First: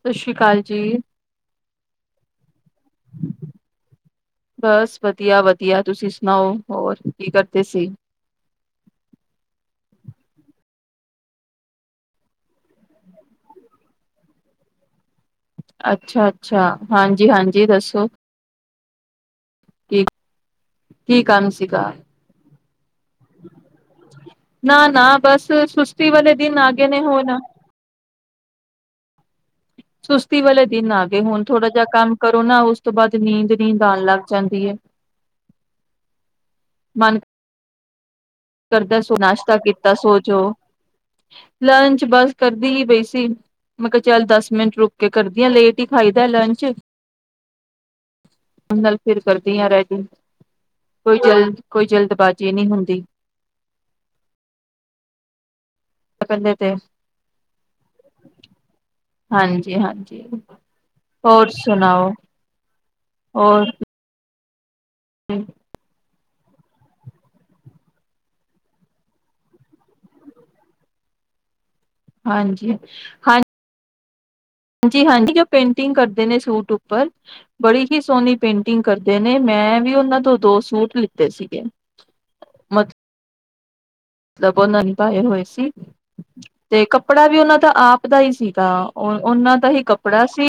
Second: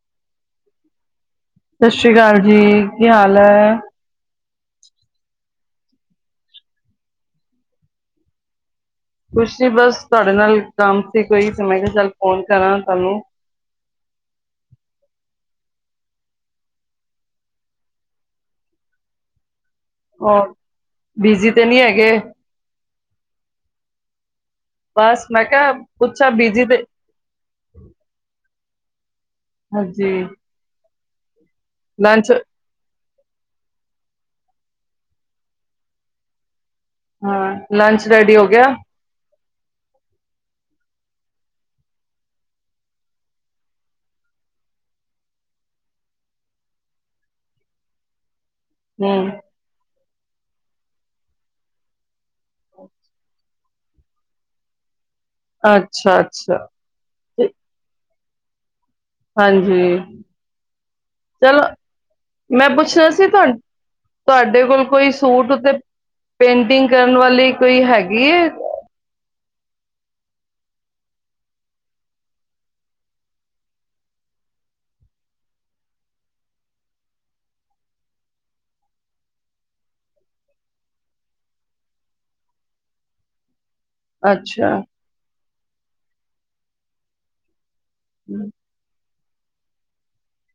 ਸਤਿ ਸ਼੍ਰੀ ਅਕਾਲ ਜੀ ਸਤਿ ਸ੍ਰੀ ਅਕਾਲ ਜੀ ਕੀ ਹਾਲ ਹੈ ਬਸ ਵਧੀਆ ਵਧੀਆ ਤੁਸੀਂ ਸੁਣਾਓ ਹੋਰ ਕੀ ਕਰਦੇ ਸੀ ਕੁਛੀ ਬਸ ਤੁਹਾਡੇ ਨਾਲ ਕੰਮ ਸੀ ਕੋਈ ਤੇ ਮੈਂ ਕਿਹਾ ਚੱਲ ਫੋਨ ਕਰਾਂ ਤੁਹਾਨੂੰ ਅੱਛਾ ਅੱਛਾ ਹਾਂਜੀ ਹਾਂਜੀ ਦੱਸੋ ਕੀ ਹ ਕੀ ਕੰਮ ਬੀਜੀੀ ਤੇ ਨਹੀਂੀ ਸੀਗਾ ਹੈਗੇ [unintelligible] ਨਾ ਨਾ ਮੈਂ ਬਸ ਕਿਹਾ ਸੁਸਤੀ ਪੁੱਛਾਂ ਵਾਲੇ ਦਿਨ ਬਿਜੀ ਆ ਤੇ ਗਏ ਨੇ ਹੁਣ ਹਾਂਜੀ ਸੁਸਤੀ ਵਾਲੇ ਦਿਨ ਆ ਤੇ ਹੁਣ ਥੋੜ੍ਹਾ ਜਿਹਾ ਕੰਮ ਲੰਚ ਕਰੋ ਨਾ ਉਸ ਤੋਂ ਬਾਅਦ ਨੀਂਦ-ਨੀਂਦ ਆਣ ਲੱਗ ਜਾਂਦੀ ਏ। ਹਾਂ। ਲੰਚ ਰੈਡੀ ਹੋ ਗਿਆ। ਤਾਂ ਕੀਤਾ ਸੋਜੋ, ਲੰਚ ਬਸ ਕਰਦੀ ਹੀ ਪਈ ਸੀ, ਮੈਂ ਕਿਹਾ ਚੱਲ ਦਸ ਮਿੰਟ ਰੁਕ ਕੇ ਕਰਦੀ ਆ ਲੇਟ ਹੀ ਖਾਈਦਾ ਲੰਚ ਅੰਦਰ ਫਿਰ ਹਮ ਕਰਦੀ ਹਾਂ ਰੈਡੀ ਕੋਈ ਜਲਦ, ਕੋਈ ਜਲਦਬਾਜ਼ੀ ਨਹੀਂ ਹੁੰਦੀ। ਅੱਛਾ- ਪਹਿਲੇ ਅੱਛਾ। ਤੇ ਹਾਂਜੀ- ਹਾਂਜੀ, ਹੋਰ ਚਲੋ ਸੁਣਾਓ, ਮੈਂ ਪੁੱਛਣਾ ਸੀ ਤੁਹਾ ਹੋਰ ਤੁਹਾਡੇ ਕੋਲ ਕੋਈ ਸੂਟ ਤੇ ਪੇਂਟਿੰਗ ਕਰਨ ਵਾਲੀ ਕੋਈ ਹੈਗੀ ਏ? ਹਾਂਜੀ ਹਾਂ, ਹਾਂਜੀ- ਹਾਂਜੀ ਪੇਂਟਿੰਗ ਕਰਦੇ ਨੇ ਸੂਟ ਉੱਪਰ ਬੜੀ ਹੀ ਸੋਹਣੀ ਪੇਂਟਿੰਗ ਕਰਦੇ ਨੇ ਮੈਂ ਵੀ ਉਹਨਾਂ ਤੋਂ ਦੋ ਸੂਟ ਲਿੱਤੇ ਸੀਗੇ, ਮਤ ਦਬੋ ਅੱਛਾ ਉਹਨਾਂ ਨੀ ਪਾਏ ਹੋਏ ਸੀ। ਤੇ ਕੱਪੜਾ ਵੀ ਉਹਨਾਂ ਤਾਂ ਆਪ ਦਾ ਹੀ ਸੀਗਾ। ਉਹਨਾਂ ਦਾ ਹੀ ਕੱਪੜਾ ਸੀ।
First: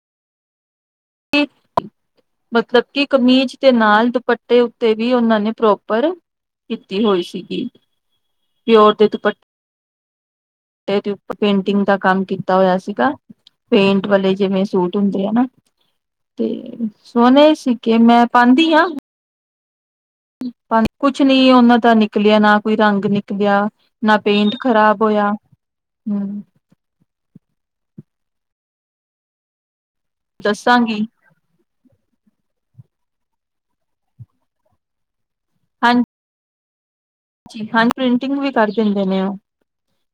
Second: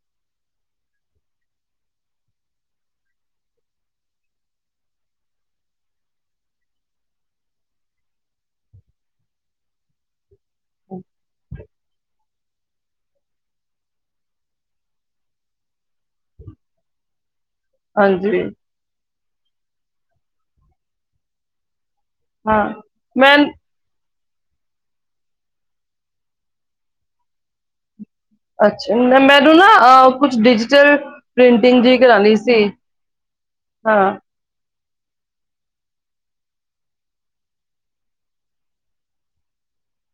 ਮਤਲਬ ਕਿ ਕਮੀਜ਼ ਦੇ ਨਾਲ ਦੁਪੱਟੇ ਉੱਤੇ ਵੀ ਉਹਨਾਂ ਨੇ ਪ੍ਰੋਪਰ ਕੀਤੀ ਹੋਈ ਸੀਗੀ ਪਿਓਰ ਦੇ ਦੁਪੱਟੇ ਤੇ ਪੇਂਟਿੰਗ ਦਾ ਕੰਮ ਕੀਤਾ ਕੀਤਾ ਹੋਇਆ ਸੀਗਾ, ਪੇਂਟ ਵਾਲੇ ਜਿਵੇਂ ਸੂਟ ਹੁੰਦੇ ਆ ਨਾ ਤੇ ਸੋਹਣੇ ਠੀਕ ਹੈ, ਮੈਂ ਹਾਂਜੀ ਪਾਂਦੀ ਹਾਂ। ਪਾਂ ਕੁਛ ਨੀ ਉਹਨਾਂ ਦਾ ਨੀ ਨਿਕਲਿਆ ਨਾ ਹਾਂ ਕੋਈ ਰੰਗ ਮੈਂ ਨਿਕਲਿਆ। ਨਾ ਪੇਂਟ ਖਰਾਬ ਹੋਇਆ, ਹੂੰ ਅੱਛਾ, ਮੈਨੂੰ ਨਾ ਆਹ ਕੁਛ ਡਿਜੀਟਲ ਦੱਸਾਂਗੀ ਪ੍ਰਿੰਟਿੰਗ ਜੀ ਕਰਾਣੀ ਸੀ। ਹਾਂ। ਹਾਂਜੀ। ਹਾਂਜੀ ਪ੍ਰਿੰਟਿੰਗ ਵੀ ਕਰ ਦਿੰਦੇ ਨੇ ਉਹ,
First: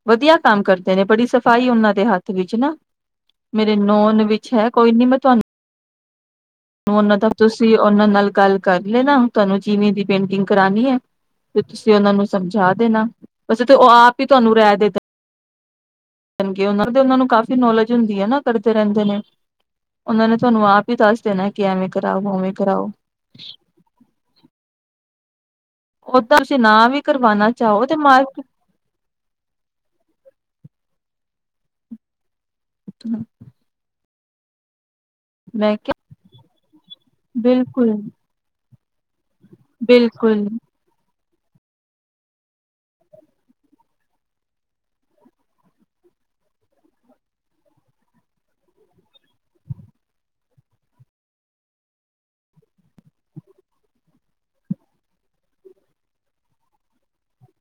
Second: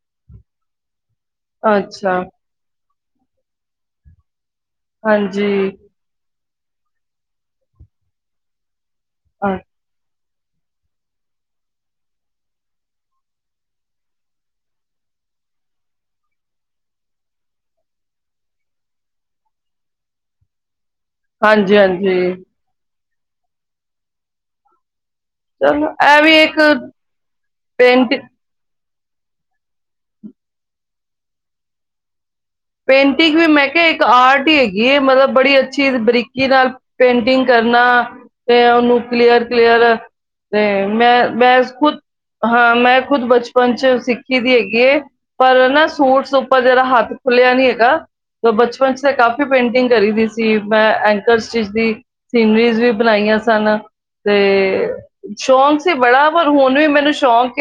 ਵਧੀਆ ਕੰਮ ਕਰਦੇ ਨੇ ਬੜੀ ਸਫ਼ਾਈ ਉਹਨਾਂ ਦੇ ਅੱਛਾ ਹੱਥ ਵਿੱਚ ਨਾ। ਮੇਰੇ ਨੌਨ ਵਿੱਚ ਅੱਛਾ ਕੋਈ ਨੀ ਮੈਂ ਤੁਹਾਨੂੰ ਹਾਂਜੀ ਉਹਨਾਂ ਦਾ ਤੁਸੀਂ ਉਹਨਾਂ ਨਾਲ ਗੱਲ ਕਰ ਲੇ ਨਾ ਅ, ਤੁਹਾਨੂੰ ਜਿਵੇਂ ਦੀ ਪੇਂਟਿੰਗ ਕਰਾਉਣੀ ਹੈ। ਉਹਨਾਂ ਨੂੰ ਕਾਫੀ ਨੌਲੇਜ ਹੁੰਦੀ ਹੈ ਨਾ ਕਰਦੇ ਰਹਿੰਦੇ ਨੇ ਉਹਨਾਂ ਨੇ ਤੁਹਾਨੂੰ ਆ ਵੀ ਦੱਸ ਦੇਣਾ ਕਿ ਹਾਂਜੀ ਐਵੇਂ ਕਰਾਓ ਹਾਂਜੀ ਉਵੇਂ ਕਰਾਓ [unintelligible] ਚਲੋ ਇਹ ਓਦਾਂ ਵੀ ਇੱਕ ਤੁਸੀਂ ਨ ਵੀ ਕਰਵਾਣਾ ਚਾਹੋ ਤੇ ਮ ਪੇਂਟ [inaudible] ਪੇਂਟਿੰਗ ਵੀ ਮੈਂ ਕਿਹਾ ਇੱਕ ਆਰਟੀ ਹੀ ਹੈਗੀ ਹੈ ਮਤਲਬ ਬੜੀ ਮੈਂ ਅੱਛੀ ਕਿਹਾ ਬਰੀਕੀ ਨਾਲ ਪੇਂਟਿੰਗ ਕਰਨਾ ਬਿਲਕੁਲ ਤੇ ਉਹਨੂੰ ਕਲੀਅਰ ਕਲੀਅਰ ਬਿਲਕੁਲ ਤੇ ਮੈਂ ਬੈਂ ਖੁੱਦ ਹਾਂ ਮੈਂ ਖੁਦ ਬਚਪਨ ਚ ਸਿੱਖੀ ਦੀ ਹੈਗੀ ਪਰ ਨਾ ਸੂਟਸ ਉੱਪਰ ਜਿਹੜਾ ਹੱਥ ਖੁੱਲਿਆ ਨੀ ਹੈਗਾ ਬਚਪਨ ਚ ਤਾਂ ਕਾਫ਼ੀ ਪੇਂਟਿੰਗ ਕਰੀ ਦੀ ਸੀ ਮੈਂ ਐਂਕਰ ਸਟਿ ਦੀ ਸੀਨਰੀਜ਼ ਵੀ ਬਣਾਈਆਂ ਸਨ ਤੇ ਸ਼ੌਂਕ ਸੀ ਬੜਾ ਪਰ ਹੁਣ ਵੀ ਮੈਨੂੰ ਸ਼ੌਂਕ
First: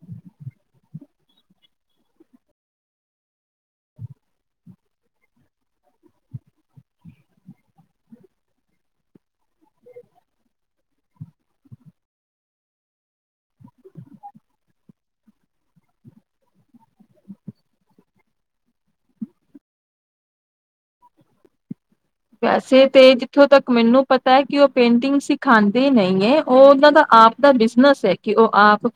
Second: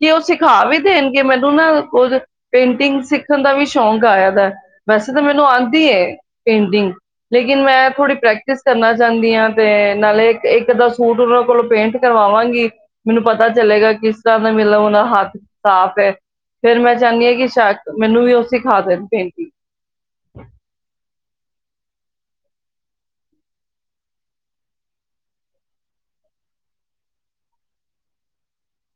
ਕਿ ਉਹ ਸਿਖਾ ਵੀ ਦੇਣਗੇ ਮੈਨੂੰ ਨਾ ਕੁ ਪੇਂਟਿੰਗ ਸਿੱਖਣ ਦਾ ਵੀ ਸ਼ੌਕ ਆਇਆ ਵੈਸੇ ਤਾਂ ਮੈਨੂੰ ਆਉਂਦੀ ਪੇਂਟਿੰਗ ਲੇਕਿਨ ਮੈਂ ਥੋੜ੍ਹੀ ਪ੍ਰੈਕਟਿਸ ਕਰਨਾ ਚਾਹੁੰਦੀ ਹਾਂ ਤੇ ਨਾਲੇ ਇੱਕ ਅੱਧਾਂ ਸੂਟ ਉਹਨਾਂ ਕੋਲੋਂ ਪੇਂਟ ਕਰਵਾਵਾਂਗੀ ਮੈਨੂੰ ਪਤਾ ਚਲੇਗਾ ਕਿਸ ਤਰ੍ਹਾਂ ਦਾ ਮਤਲਬ ਉਹ ਦਾ ਹੱਥ ਸਾਫ ਹੈ ਫੇਰ ਮੈਂ ਚਾਹੁੰਦੀ ਹਾਂ ਕਿ ਸ਼ ਮੈਨੂੰ ਵੀ ਸਿਖਾ ਦੇ ਨੇ ਪੇਂਟਿੰਗ ਵੈਸੇ ਤੇ ਜਿਥੋਂ ਤੱਕ ਮੈਨੂੰ ਪਤਾ ਹੈ ਕਿ ਉਹ ਪੇਂਟਿੰਗ ਸਿਖਾਦੇ ਨਹੀਂ ਹੈ ਉਹ ਉਹਨਾਂ ਦਾ ਆਪ ਦਾ ਬਿਜਨਸ ਹੈ ਕਿ ਉਹ ਆਪ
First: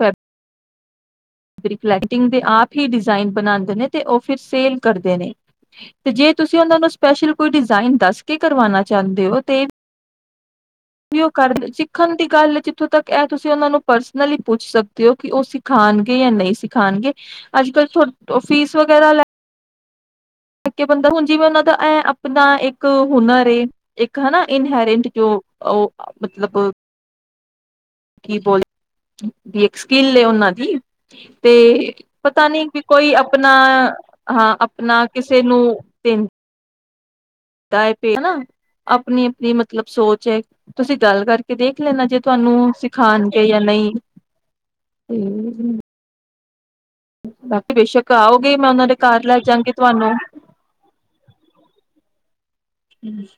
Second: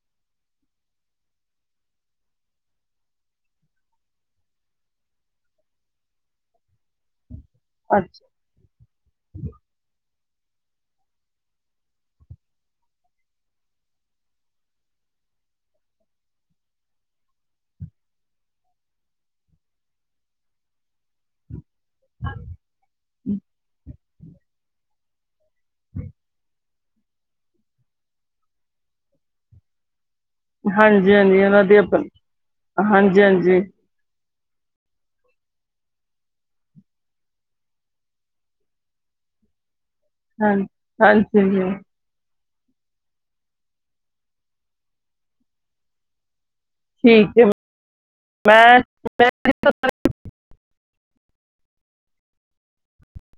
ਫਲੈਟਿੰਗ ਤੇ ਆਪ ਹੀ ਡਿਜ਼ਾਇਨ ਬਣਾਦੇ ਨੇ ਤੇ ਉਹ ਫਿਰ ਸੇਲ ਕਰਦੇ ਨੇ ਤੇ ਜੇ ਤੁਸੀਂ ਉਹਨਾ ਨੂੰ ਸਪੈਸ਼ਲ ਕੋਈ ਡਿਜ਼ਾਇਨ ਦੱਸ ਅੱਛਾ ਕੇ ਕਰਵਾਉਣਾ ਚਾਹੁੰਦੇ ਹੋ ਤੇ ਵੀ ਉਹ ਕਰ ਸਿੱਖਣ ਦੀ ਗੱਲ ਜਿੱਥੋਂ ਤੱਕ ਇਹ ਤੁਸੀਂ ਉਹਨਾਂ ਨੂੰ ਪਰਸਨਲੀ ਪੁੱਛ ਸਕਦੇ ਹੋ ਕਿ ਉਹ ਸਿਖਾਉਣਗੇ ਜਾਂ ਨਹੀਂ ਸਿਖਾਉਣਗੇ ਅੱਜ ਕੱਲ ਤੁ ਫੀਸ ਵਗੈਰਾ ਲੈ ਇੱਕ ਬੰਦਾ ਹੁਣ ਜਿਵੇਂ ਉਹਨਾਂ ਦਾ ਇਹ ਆਪਣਾ ਇੱਕ ਹੁਨਰ ਏ ਇੱਕ ਹਨਾ ਇਨਹਰਿੰਟ ਜੋ ਉਹ ਮਤਲਬ ਕੀ ਬ [unintelligible] ਦੀ ਇੱਕ ਸਕਕਿਲ ਤੇ ਉਹਨਾਂ ਦੀ ਹਾਂਜੀ ਹਾਂਜੀ ਤੇ ਉਹਨਾਂ ਦੀ ਆਪਣ ਪਤਾ ਨੀ ਵੀ ਕੋਈ ਹਾਂਜੀ ਆਪਣਾ ਹਾਂਜੀ ਹਾਂ ਆਪਣਾ ਕਿਸੇ ਨੂੰ ਦਿਨ ਤਏ ਪੇ ਨਾ ਆਪਣੀ ਆਪਣੀ ਮਤ ਮਤਲਬ ਸੋਚ ਹੈ ਹਾਂ- ਤੁਸੀਂ ਗੱਲ ਹਾਂਜੀ ਕਰਕੇ ਹਾਂਜੀ ਦੇਖ ਲੈਣਾ ਜੇ ਤੁਹਾਨੂੰ ਸਿਖਾਉਣਗੇ ਜਾਂ ਨਹੀਂ ਠੀਕ ਹੈ ਬਾਕੀ ਬੇਸ਼ੱਕ ਆਉਗੀ ਮੈਂ ਉਹਨਾਂ ਦੇ ਘਰ ਲੈ ਜਾਗੀ ਤੁਹਾਨੂੰ ਠੀਕ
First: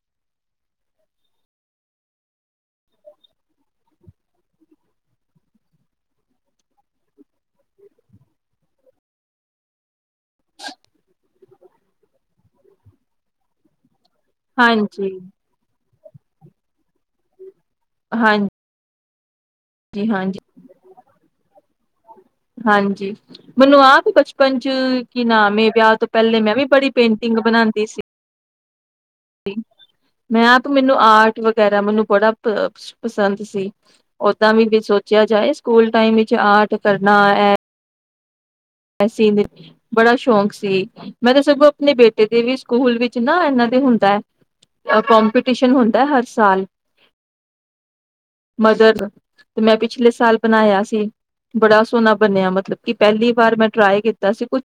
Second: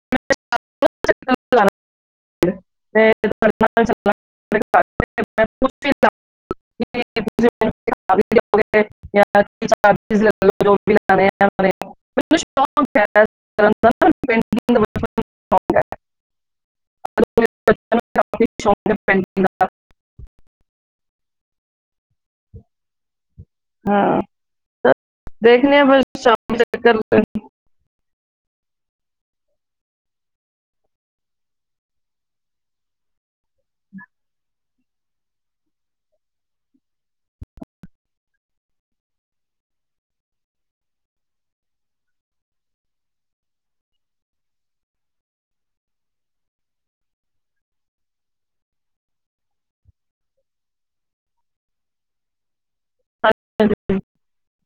[unintelligible] [inaudible] [unintelligible] ਹਾਂਜੀ, ਬਚਪਨ ਤੋਂ ਸ਼ੌਂਕ ਹੈ ਅਦੋਂ ਮੇਰੇ ਬੱਚਿਆਂ ਨੂੰ ਹਾਂ [unintelligible] ਜੀ ਹਾਂਜੀ, ਹਾਂਜੀ, ਮੈਨੂੰ ਆਪ ਬਚਪਨ ਚ ਕੀ ਨਾ ਮੈਂ ਵਿਆਹ ਤੋਂ ਪਹਿਲੇ ਮੈਂ ਵੀ ਬੜੀ ਪੇਂਟਿੰਗ ਬਣਾਦੀ ਸੀ। ਮੈਂ ਮੈਨੂੰ ਆਰਟ ਵਗੈਰਾ ਮੈਨੂੰ ਬੜਾ ਪਸੰਦ ਸੀ, ਓਦਾਂ ਵੀ ਜੇ ਸੋਚਿਆ ਜਾਏ ਸਕੂਲ ਟਾਈਮ ਵਿੱਚ ਆਰਟ ਕਰਨਾ ਐ। [unintelligible] ਬੜਾ ਸ਼ੌਕ ਸੀ ਮੈਂ ਤਾਂ ਸਗੋਂ ਆਪਣੇ ਬੇਟੇ ਦੇ ਵੀ ਸਕੂਲ ਵਿੱਚ ਨਾ ਇਨਾਂ ਦੇ ਹੁੰਦਾ ਹੈ, ਕੋਪੀਟੀਸ਼ਨ ਹੁੰਦਾ ਹਰ ਸਾਲ ਮਦਰ ਤੇ ਮੈਂ ਪਿਛਲੇ ਸਾਲ ਬਣਾਇਆ ਸੀ, ਬੜਾ ਸੋਹਣਾ ਬਣਿਆ ਮਤਲਬ ਕਿ ਪਹਿਲੀ ਹਾਂ ਵਾਰ ਮੈਂ ਟਰਾਈ ਕੀਤਾ ਸੀ ਕੁਛਛ,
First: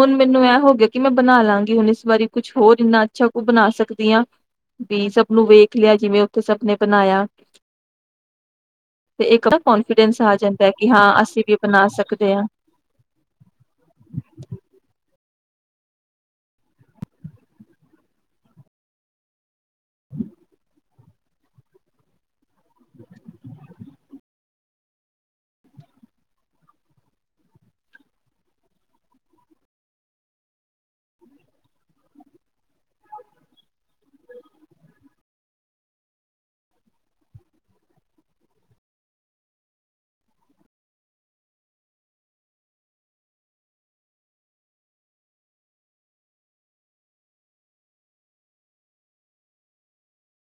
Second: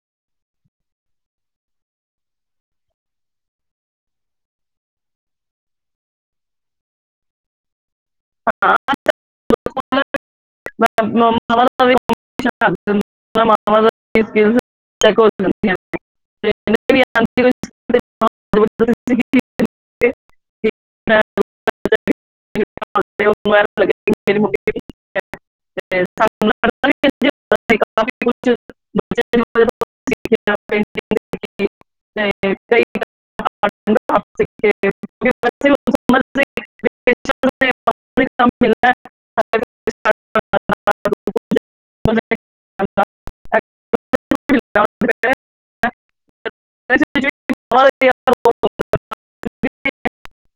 ਹੁਣ ਮੈਨੂੰ ਇਹ ਹੋ ਗਿਆ ਕਿ ਮੈਂ ਬਣਾ ਲਾਂਗੀ ਹੁਣ ਇਸ ਵਾਰੀ ਕੁਛ ਹੋਰ ਇੰਨਾ ਅੱਛਾ ਕੁ ਬਣਾ ਸਕਦੀ ਹਾਂ, ਵੀ ਸਭ ਨੂੰ ਵੇਖ ਲਿਆ ਜਿਵੇਂ ਸਬਨੇ ਬਣਾਇਆ। ਤੇ ਇੱਕ ਨਾ ਕਨਫੀਡੈਂਸ ਆ ਜਾਂਦਾ ਕਿ ਹਾਂ ਅਸੀਂ ਵੀ ਬਣਾ ਸਕਦੇ ਹਾਂ। [unintelligible] [inaudible] [inaudible] ਉਹਨੂੰ ਐਂ ਲੱਗਿਆ [unintelligible] [unintelligible] [unintelligible] [unintelligible]